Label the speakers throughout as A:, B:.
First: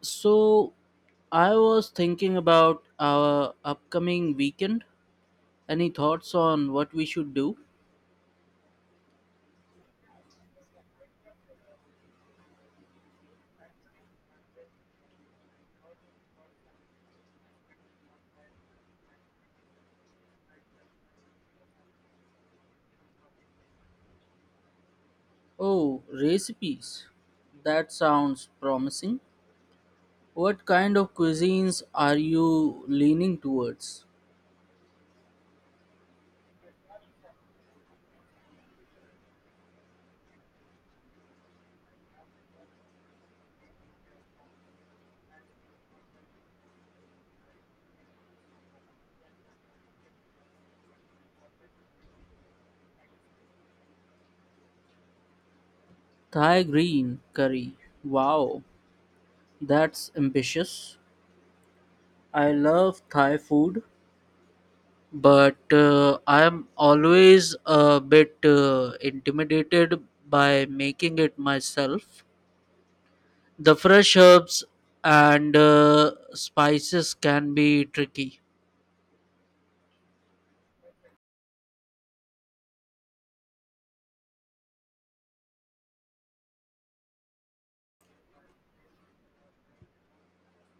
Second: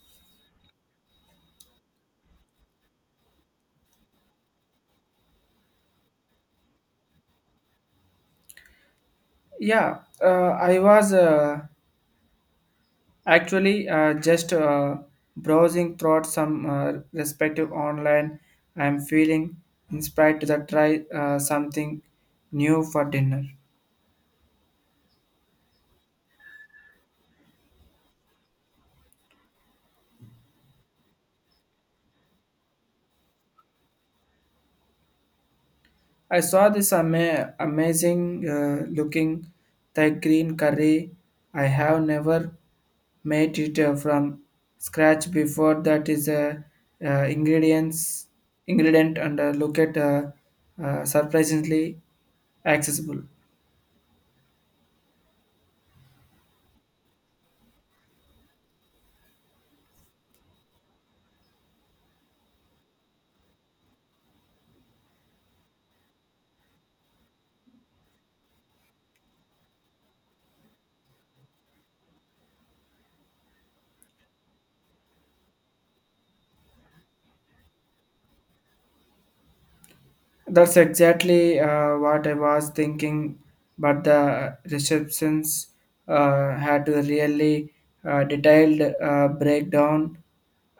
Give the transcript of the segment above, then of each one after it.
A: So, I was thinking about our upcoming weekend. Any thoughts on what we should do?
B: Yeah, I was actually just browsing through some respective online. I'm feeling inspired to the try something new for dinner.
A: Oh, recipes. That sounds promising. What kind of cuisines are you leaning towards?
B: I saw this amazing looking Thai green curry. I have never made it from scratch before. That is a uh, uh, ingredients ingredient and look at surprisingly accessible.
A: Thai green curry. Wow, that's ambitious. I love Thai food, but I'm always a bit intimidated by making it myself. The fresh herbs and spices can be tricky.
B: That's exactly what I was thinking, but the receptions had a really detailed breakdown,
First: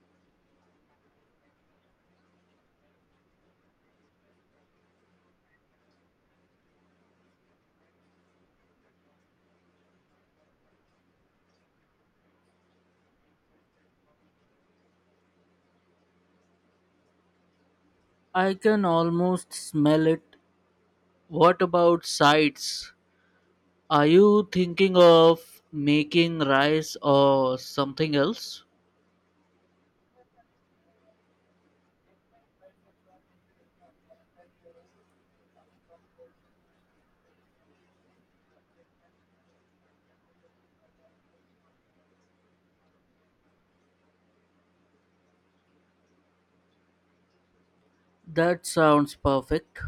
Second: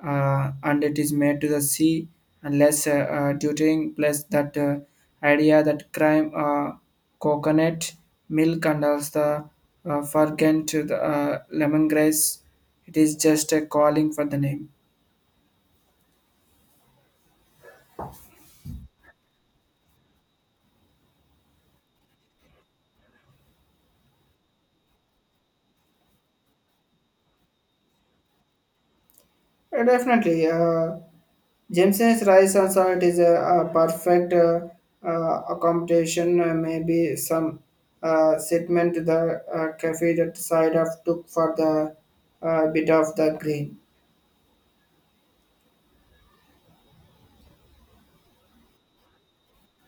B: and it is made to the sea unless tutoring plus that idea that crime coconut milk and also the forget to the lemongrass. It is just a calling for the name.
A: I can almost smell it. What about sides? Are you thinking of making rice or something else?
B: Yeah, definitely. Jameson's rice and salt is a perfect accommodation. Maybe some segment to the cafe that side of took for the bit of the green.
A: That sounds perfect.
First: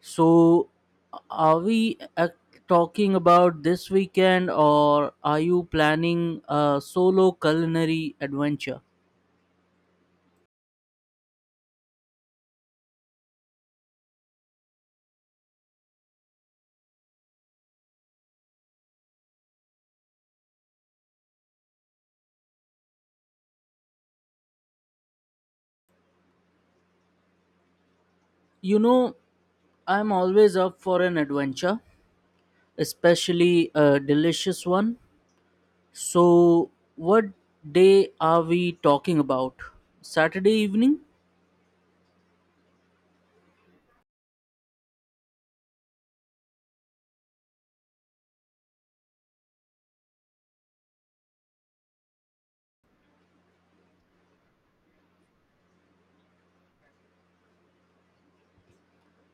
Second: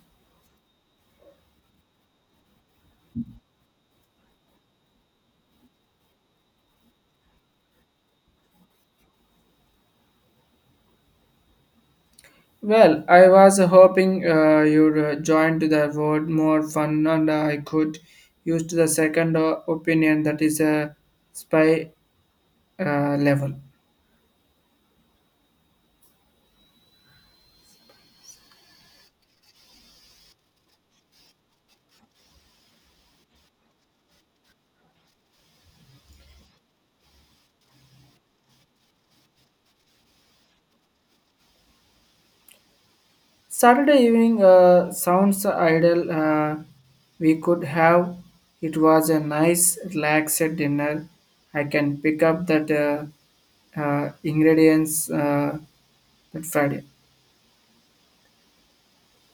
A: So, are we ac- talking about this weekend, or are you planning a solo culinary adventure?
B: Well, I was hoping you'd join to the word more fun and I could use to the second opinion that is a spy level.
A: You know, I'm always up for an adventure, especially a delicious one. So, what day are we talking about? Saturday evening?
B: Saturday evening sounds ideal. We could have. It was a nice, relaxed dinner. I can pick up that ingredients that Friday.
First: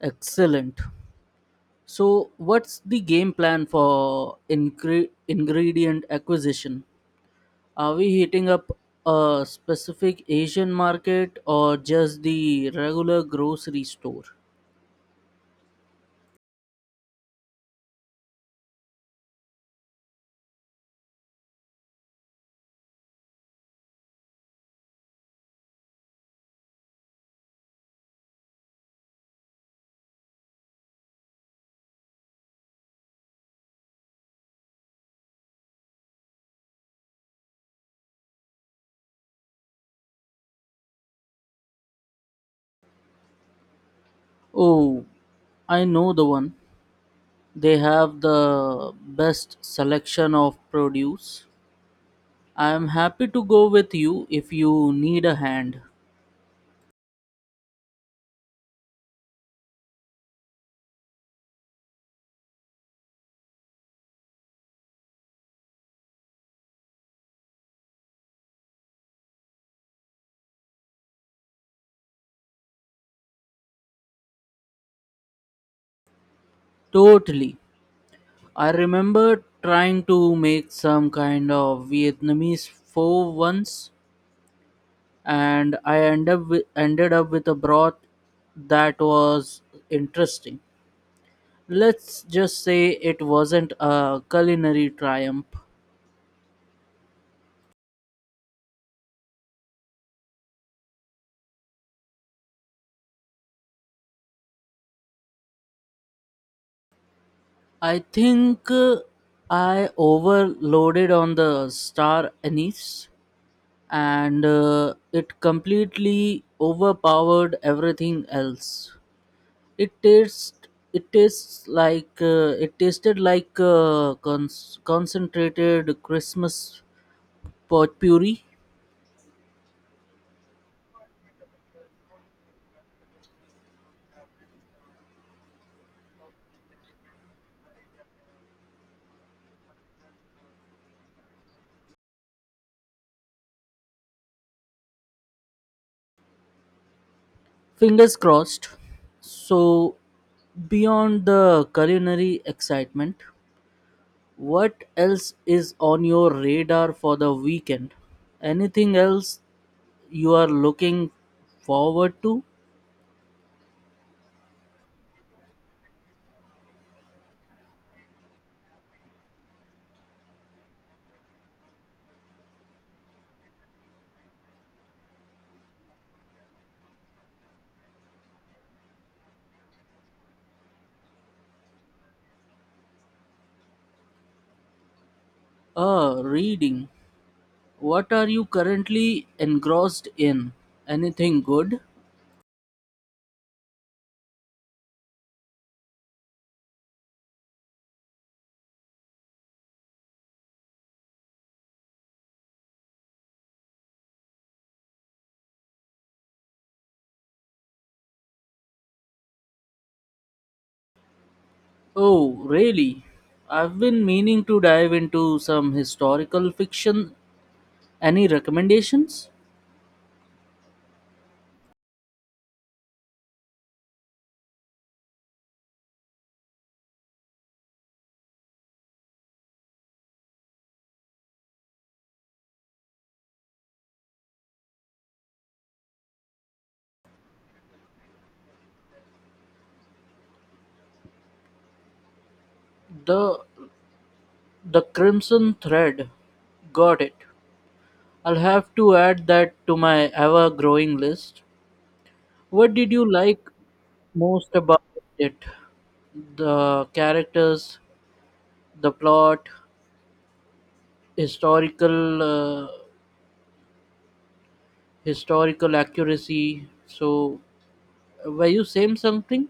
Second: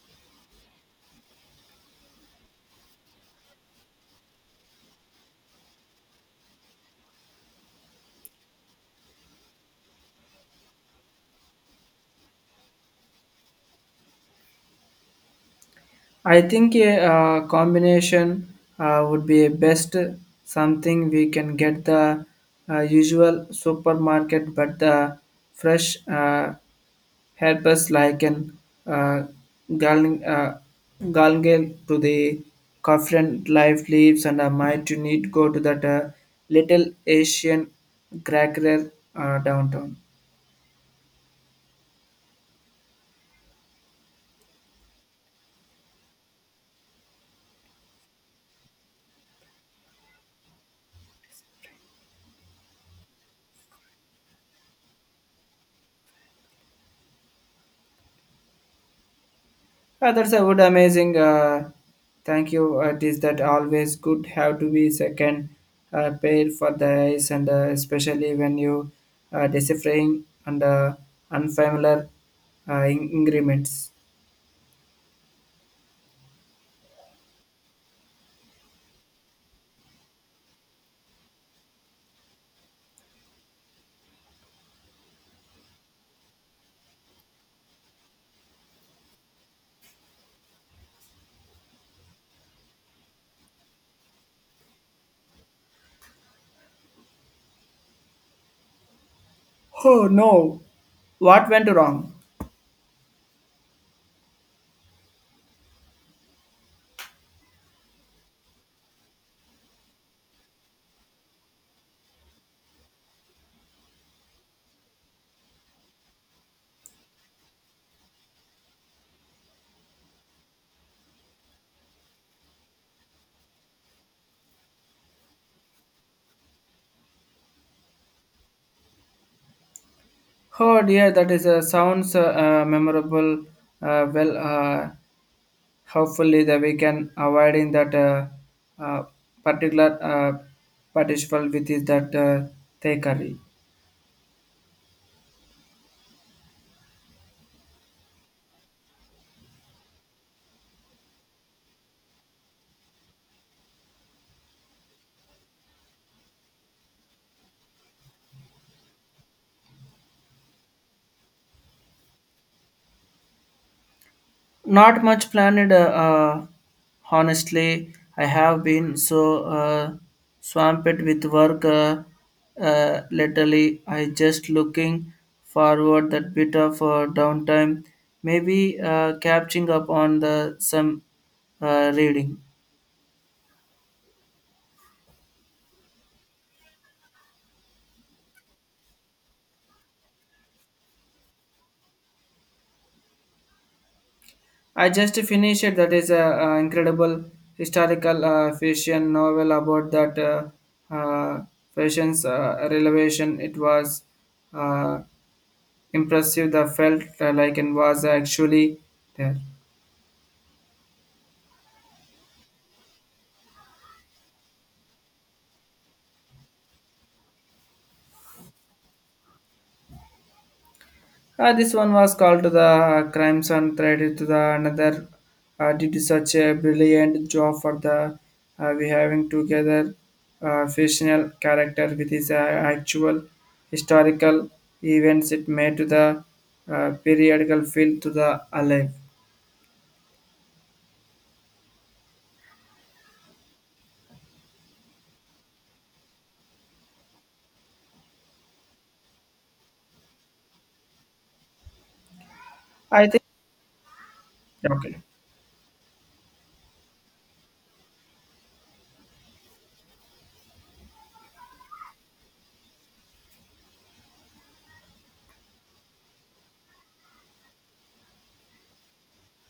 A: Excellent. So, what's the game plan for ingredient acquisition? Are we hitting up a specific Asian market or just the regular grocery store?
B: I think a combination would be best. Something we can get the usual supermarket, but the fresh. Help us like an uh, gal- uh, galgal to the confident life leaves and I might you need go to that little Asian cracker downtown.
A: Oh, I know the one. They have the best selection of produce. I'm happy to go with you if you need a hand.
B: That's a good amazing. Thank you. It is that always good have to be second pair for the eyes and especially when you deciphering and unfamiliar increments.
A: Totally. I remember trying to make some kind of Vietnamese pho once, and I end up with, ended up with a broth that was interesting. Let's just say it wasn't a culinary triumph.
B: Oh no! What went wrong?
A: I think I overloaded on the star anise, and it completely overpowered everything else. It tastes it tasted like concentrated Christmas potpourri.
B: Oh dear, that is sounds memorable. Well, hopefully that we can avoiding that uh, particular participant with is that thai.
A: Fingers crossed. So, beyond the culinary excitement, what else is on your radar for the weekend? Anything else you are looking forward to?
B: Not much planned, honestly. I have been so swamped with work lately. I just looking forward that bit of downtime, maybe catching up on the some reading.
A: Reading. What are you currently engrossed in? Anything good?
B: I just finished it. That is a, incredible historical fiction novel about that fashion's relevation. It was uh, impressive the felt like and was actually there.
A: Oh, really? I've been meaning to dive into some historical fiction. Any recommendations?
B: This one was called to the crimes and threaded to the another did such a brilliant job for the we having together fictional character with his actual historical events it made to the periodical feel to the alive.
A: The The Crimson Thread. Got it. I'll have to add that to my ever-growing list. What did you
B: I think
A: like most about
B: okay.
A: it? The characters, the plot, historical uh, historical accuracy. So, were you saying something?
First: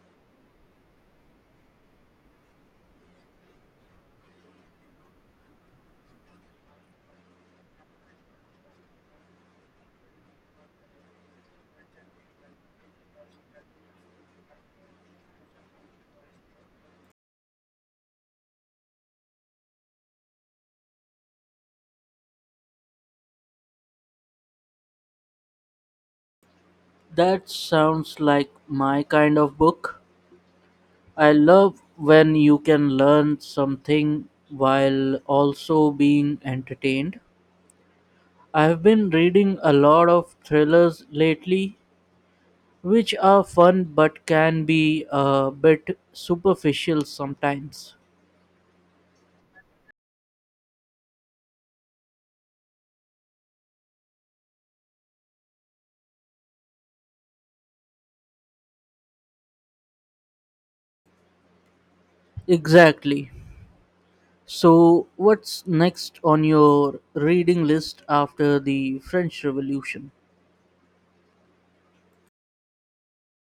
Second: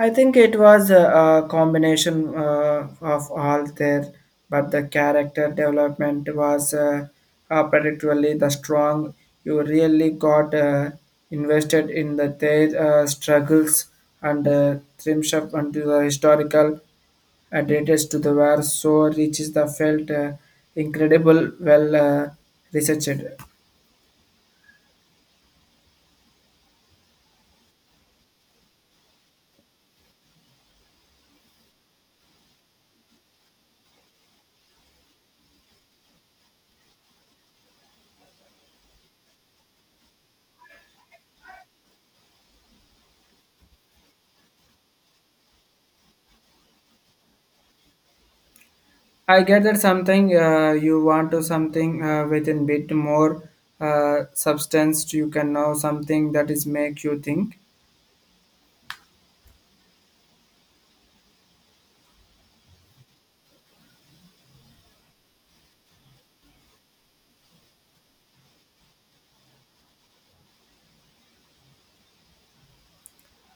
B: I think it was a combination of all there, but the character development was particularly the strong. You really got invested in the their struggles and Trimshop and the historical details to the war so reaches the felt incredible well researched.
A: That sounds like my kind of book. I love when you can learn something while also being entertained. I've been reading a lot of thrillers lately, which are fun but can be a bit superficial sometimes.
B: I get that something you want to something with a bit more substance. You can know something that is make you think.
A: Exactly. So, what's next on your reading list after the French Revolution?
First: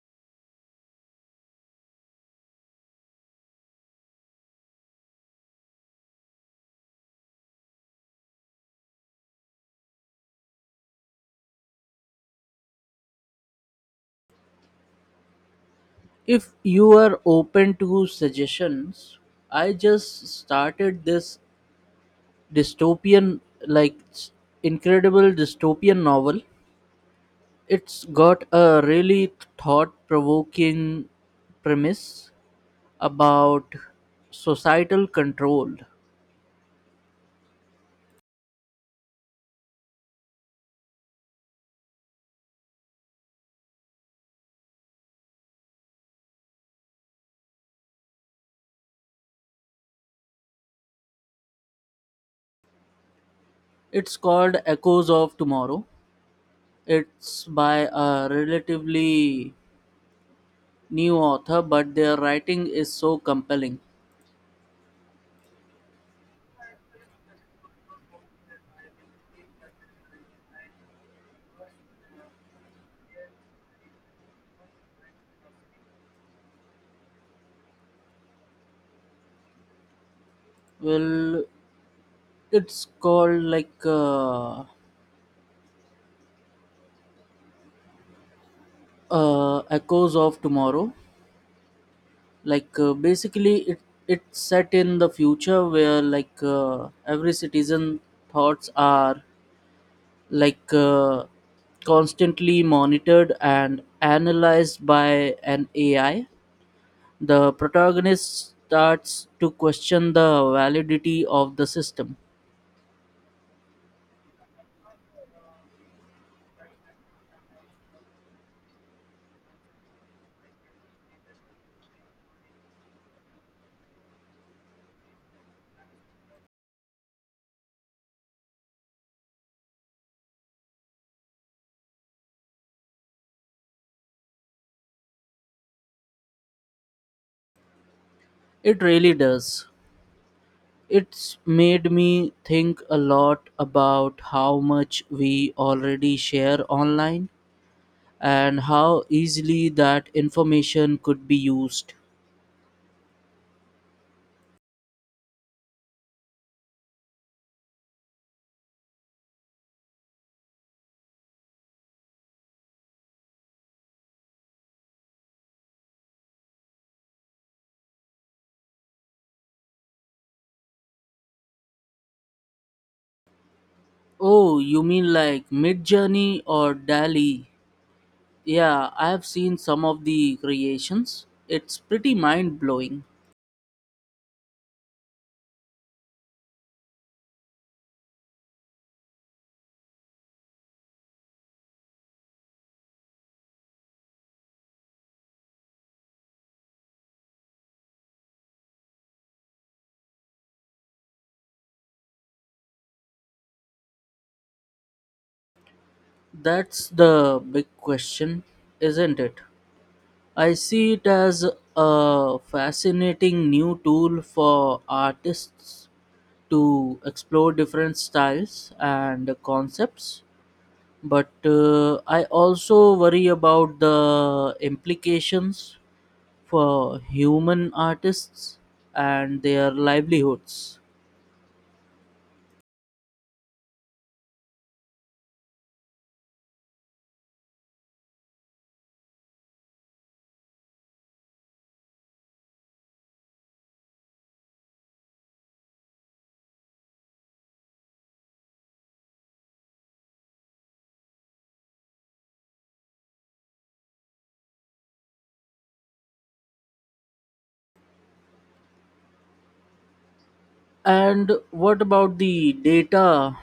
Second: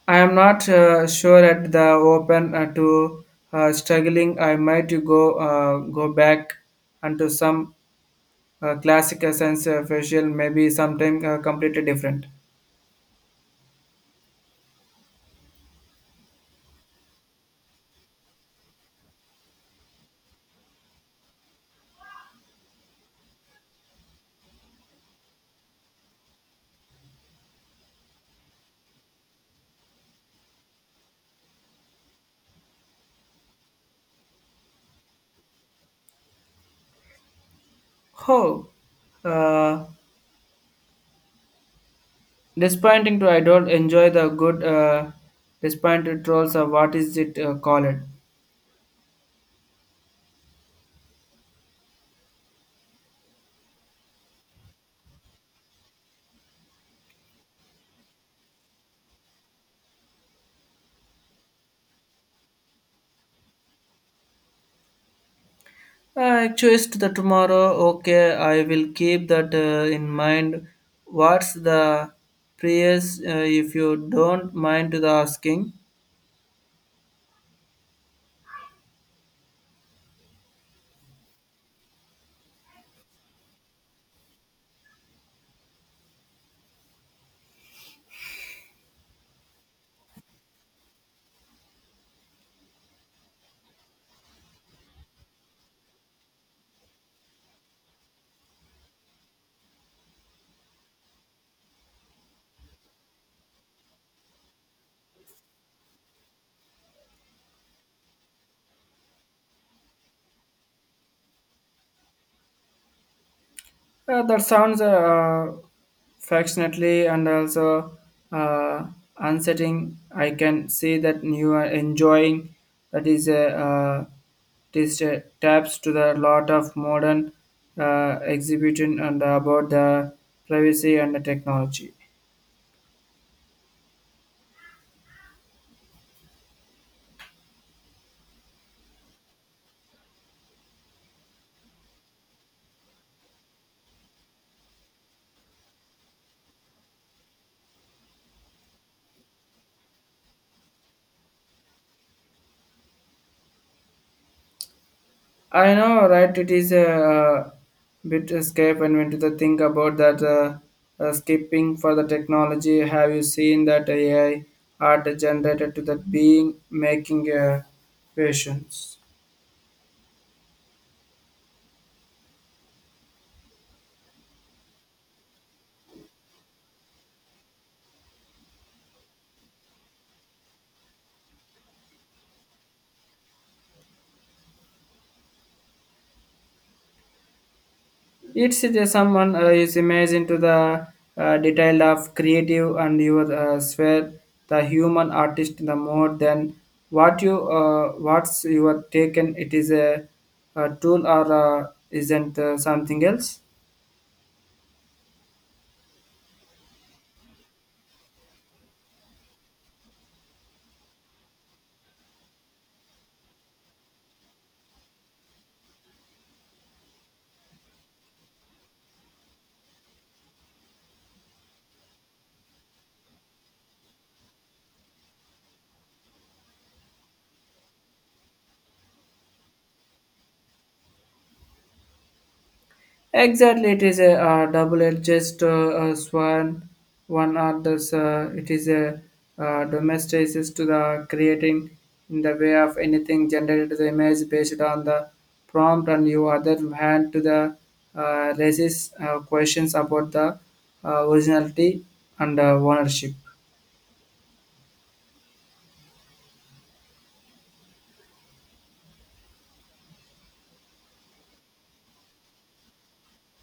B: I am not sure at the open to struggling. I might go back into some classic essence facial, maybe something completely different.
A: If you are open to suggestions, I just started this dystopian, like s- incredible dystopian novel. It's got a really thought provoking premise about societal control.
B: Oh, uh, disappointing to I don't enjoy the good disappointed trolls or what is it called?
A: It's called Echoes of Tomorrow. It's by a relatively new author, but their writing is so compelling.
B: I choose the tomorrow. Okay, I will keep that in mind. What's the price, if you don't mind the asking?
A: Well, it's called like. Echoes of tomorrow, like basically it's set in the future where, like every citizen thoughts are, like constantly monitored and analyzed by an AI. The protagonist starts to question the validity of the system.
B: That sounds affectionately and also uh, unsettling. I can see that you are enjoying. That is a this taps to the lot of modern exhibition and about the privacy and the technology.
A: It really does. It's made me think a lot about how much we already share online and how easily that information could be used.
B: I know, right? It is a, bit escape, and when to think about that skipping for the technology, have you seen that AI art generated to that being making patients?
A: Oh, you mean like Midjourney or DALI? Yeah, I have seen some of the creations. It's pretty mind blowing.
B: It is someone is imagine to the detail of creative and your sphere, the human artist, the more than what you what's you are taken. It is a tool or isn't something else.
A: That's the big question, isn't it? I see it as a fascinating new tool for artists to explore different styles and concepts, but I also worry about the implications for human artists and their livelihoods.
B: Exactly, it is a double-edged sword. One others, it is a domesticates to the creating in the way of anything generated the image based on the prompt, and you other hand to the raises questions about the originality and ownership.
A: And what about the data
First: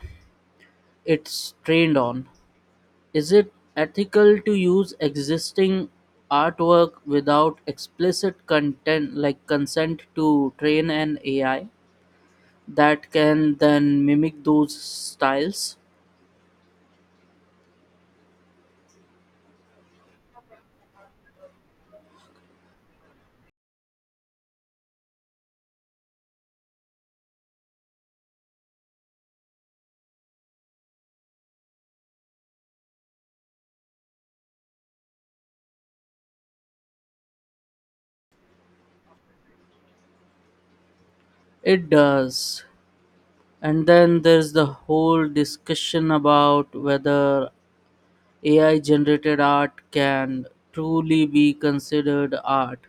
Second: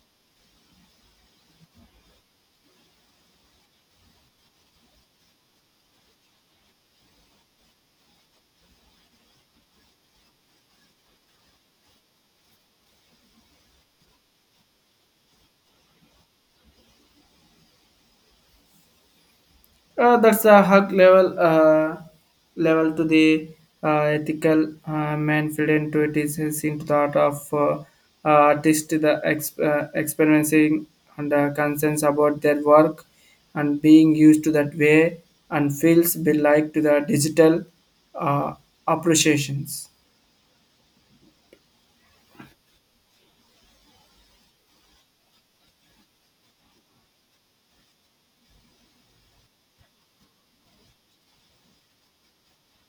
A: it's trained on? Is it ethical to use existing artwork without explicit content, like consent, to train an AI that can then mimic those styles?
B: That's a hug level level to the ethical manfred to it is into the art of artist the experiencing and concerns about their work and being used to that way and feels be like to the digital uh, appreciations.
A: It does. And then there's the whole discussion about whether AI generated art can truly be considered art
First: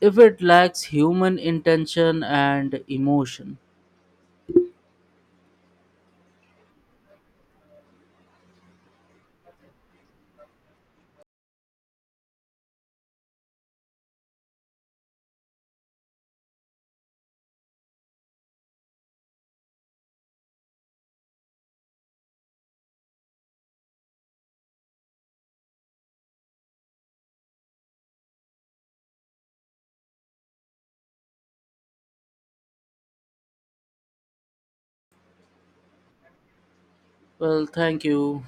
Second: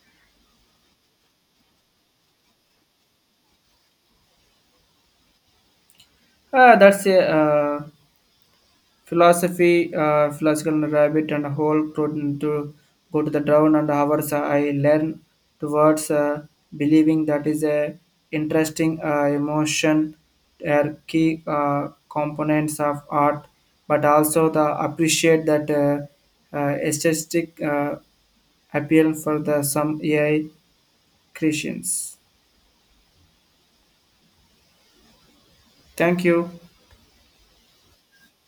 A: if it lacks human intention and emotion.
B: That's a philosophical rabbit and whole protein to go to the down and hours I learn towards believing that is a interesting emotion are key components of art, but also the appreciate that aesthetic appeal for the some AI creations. Thank you.
A: Well, thank you.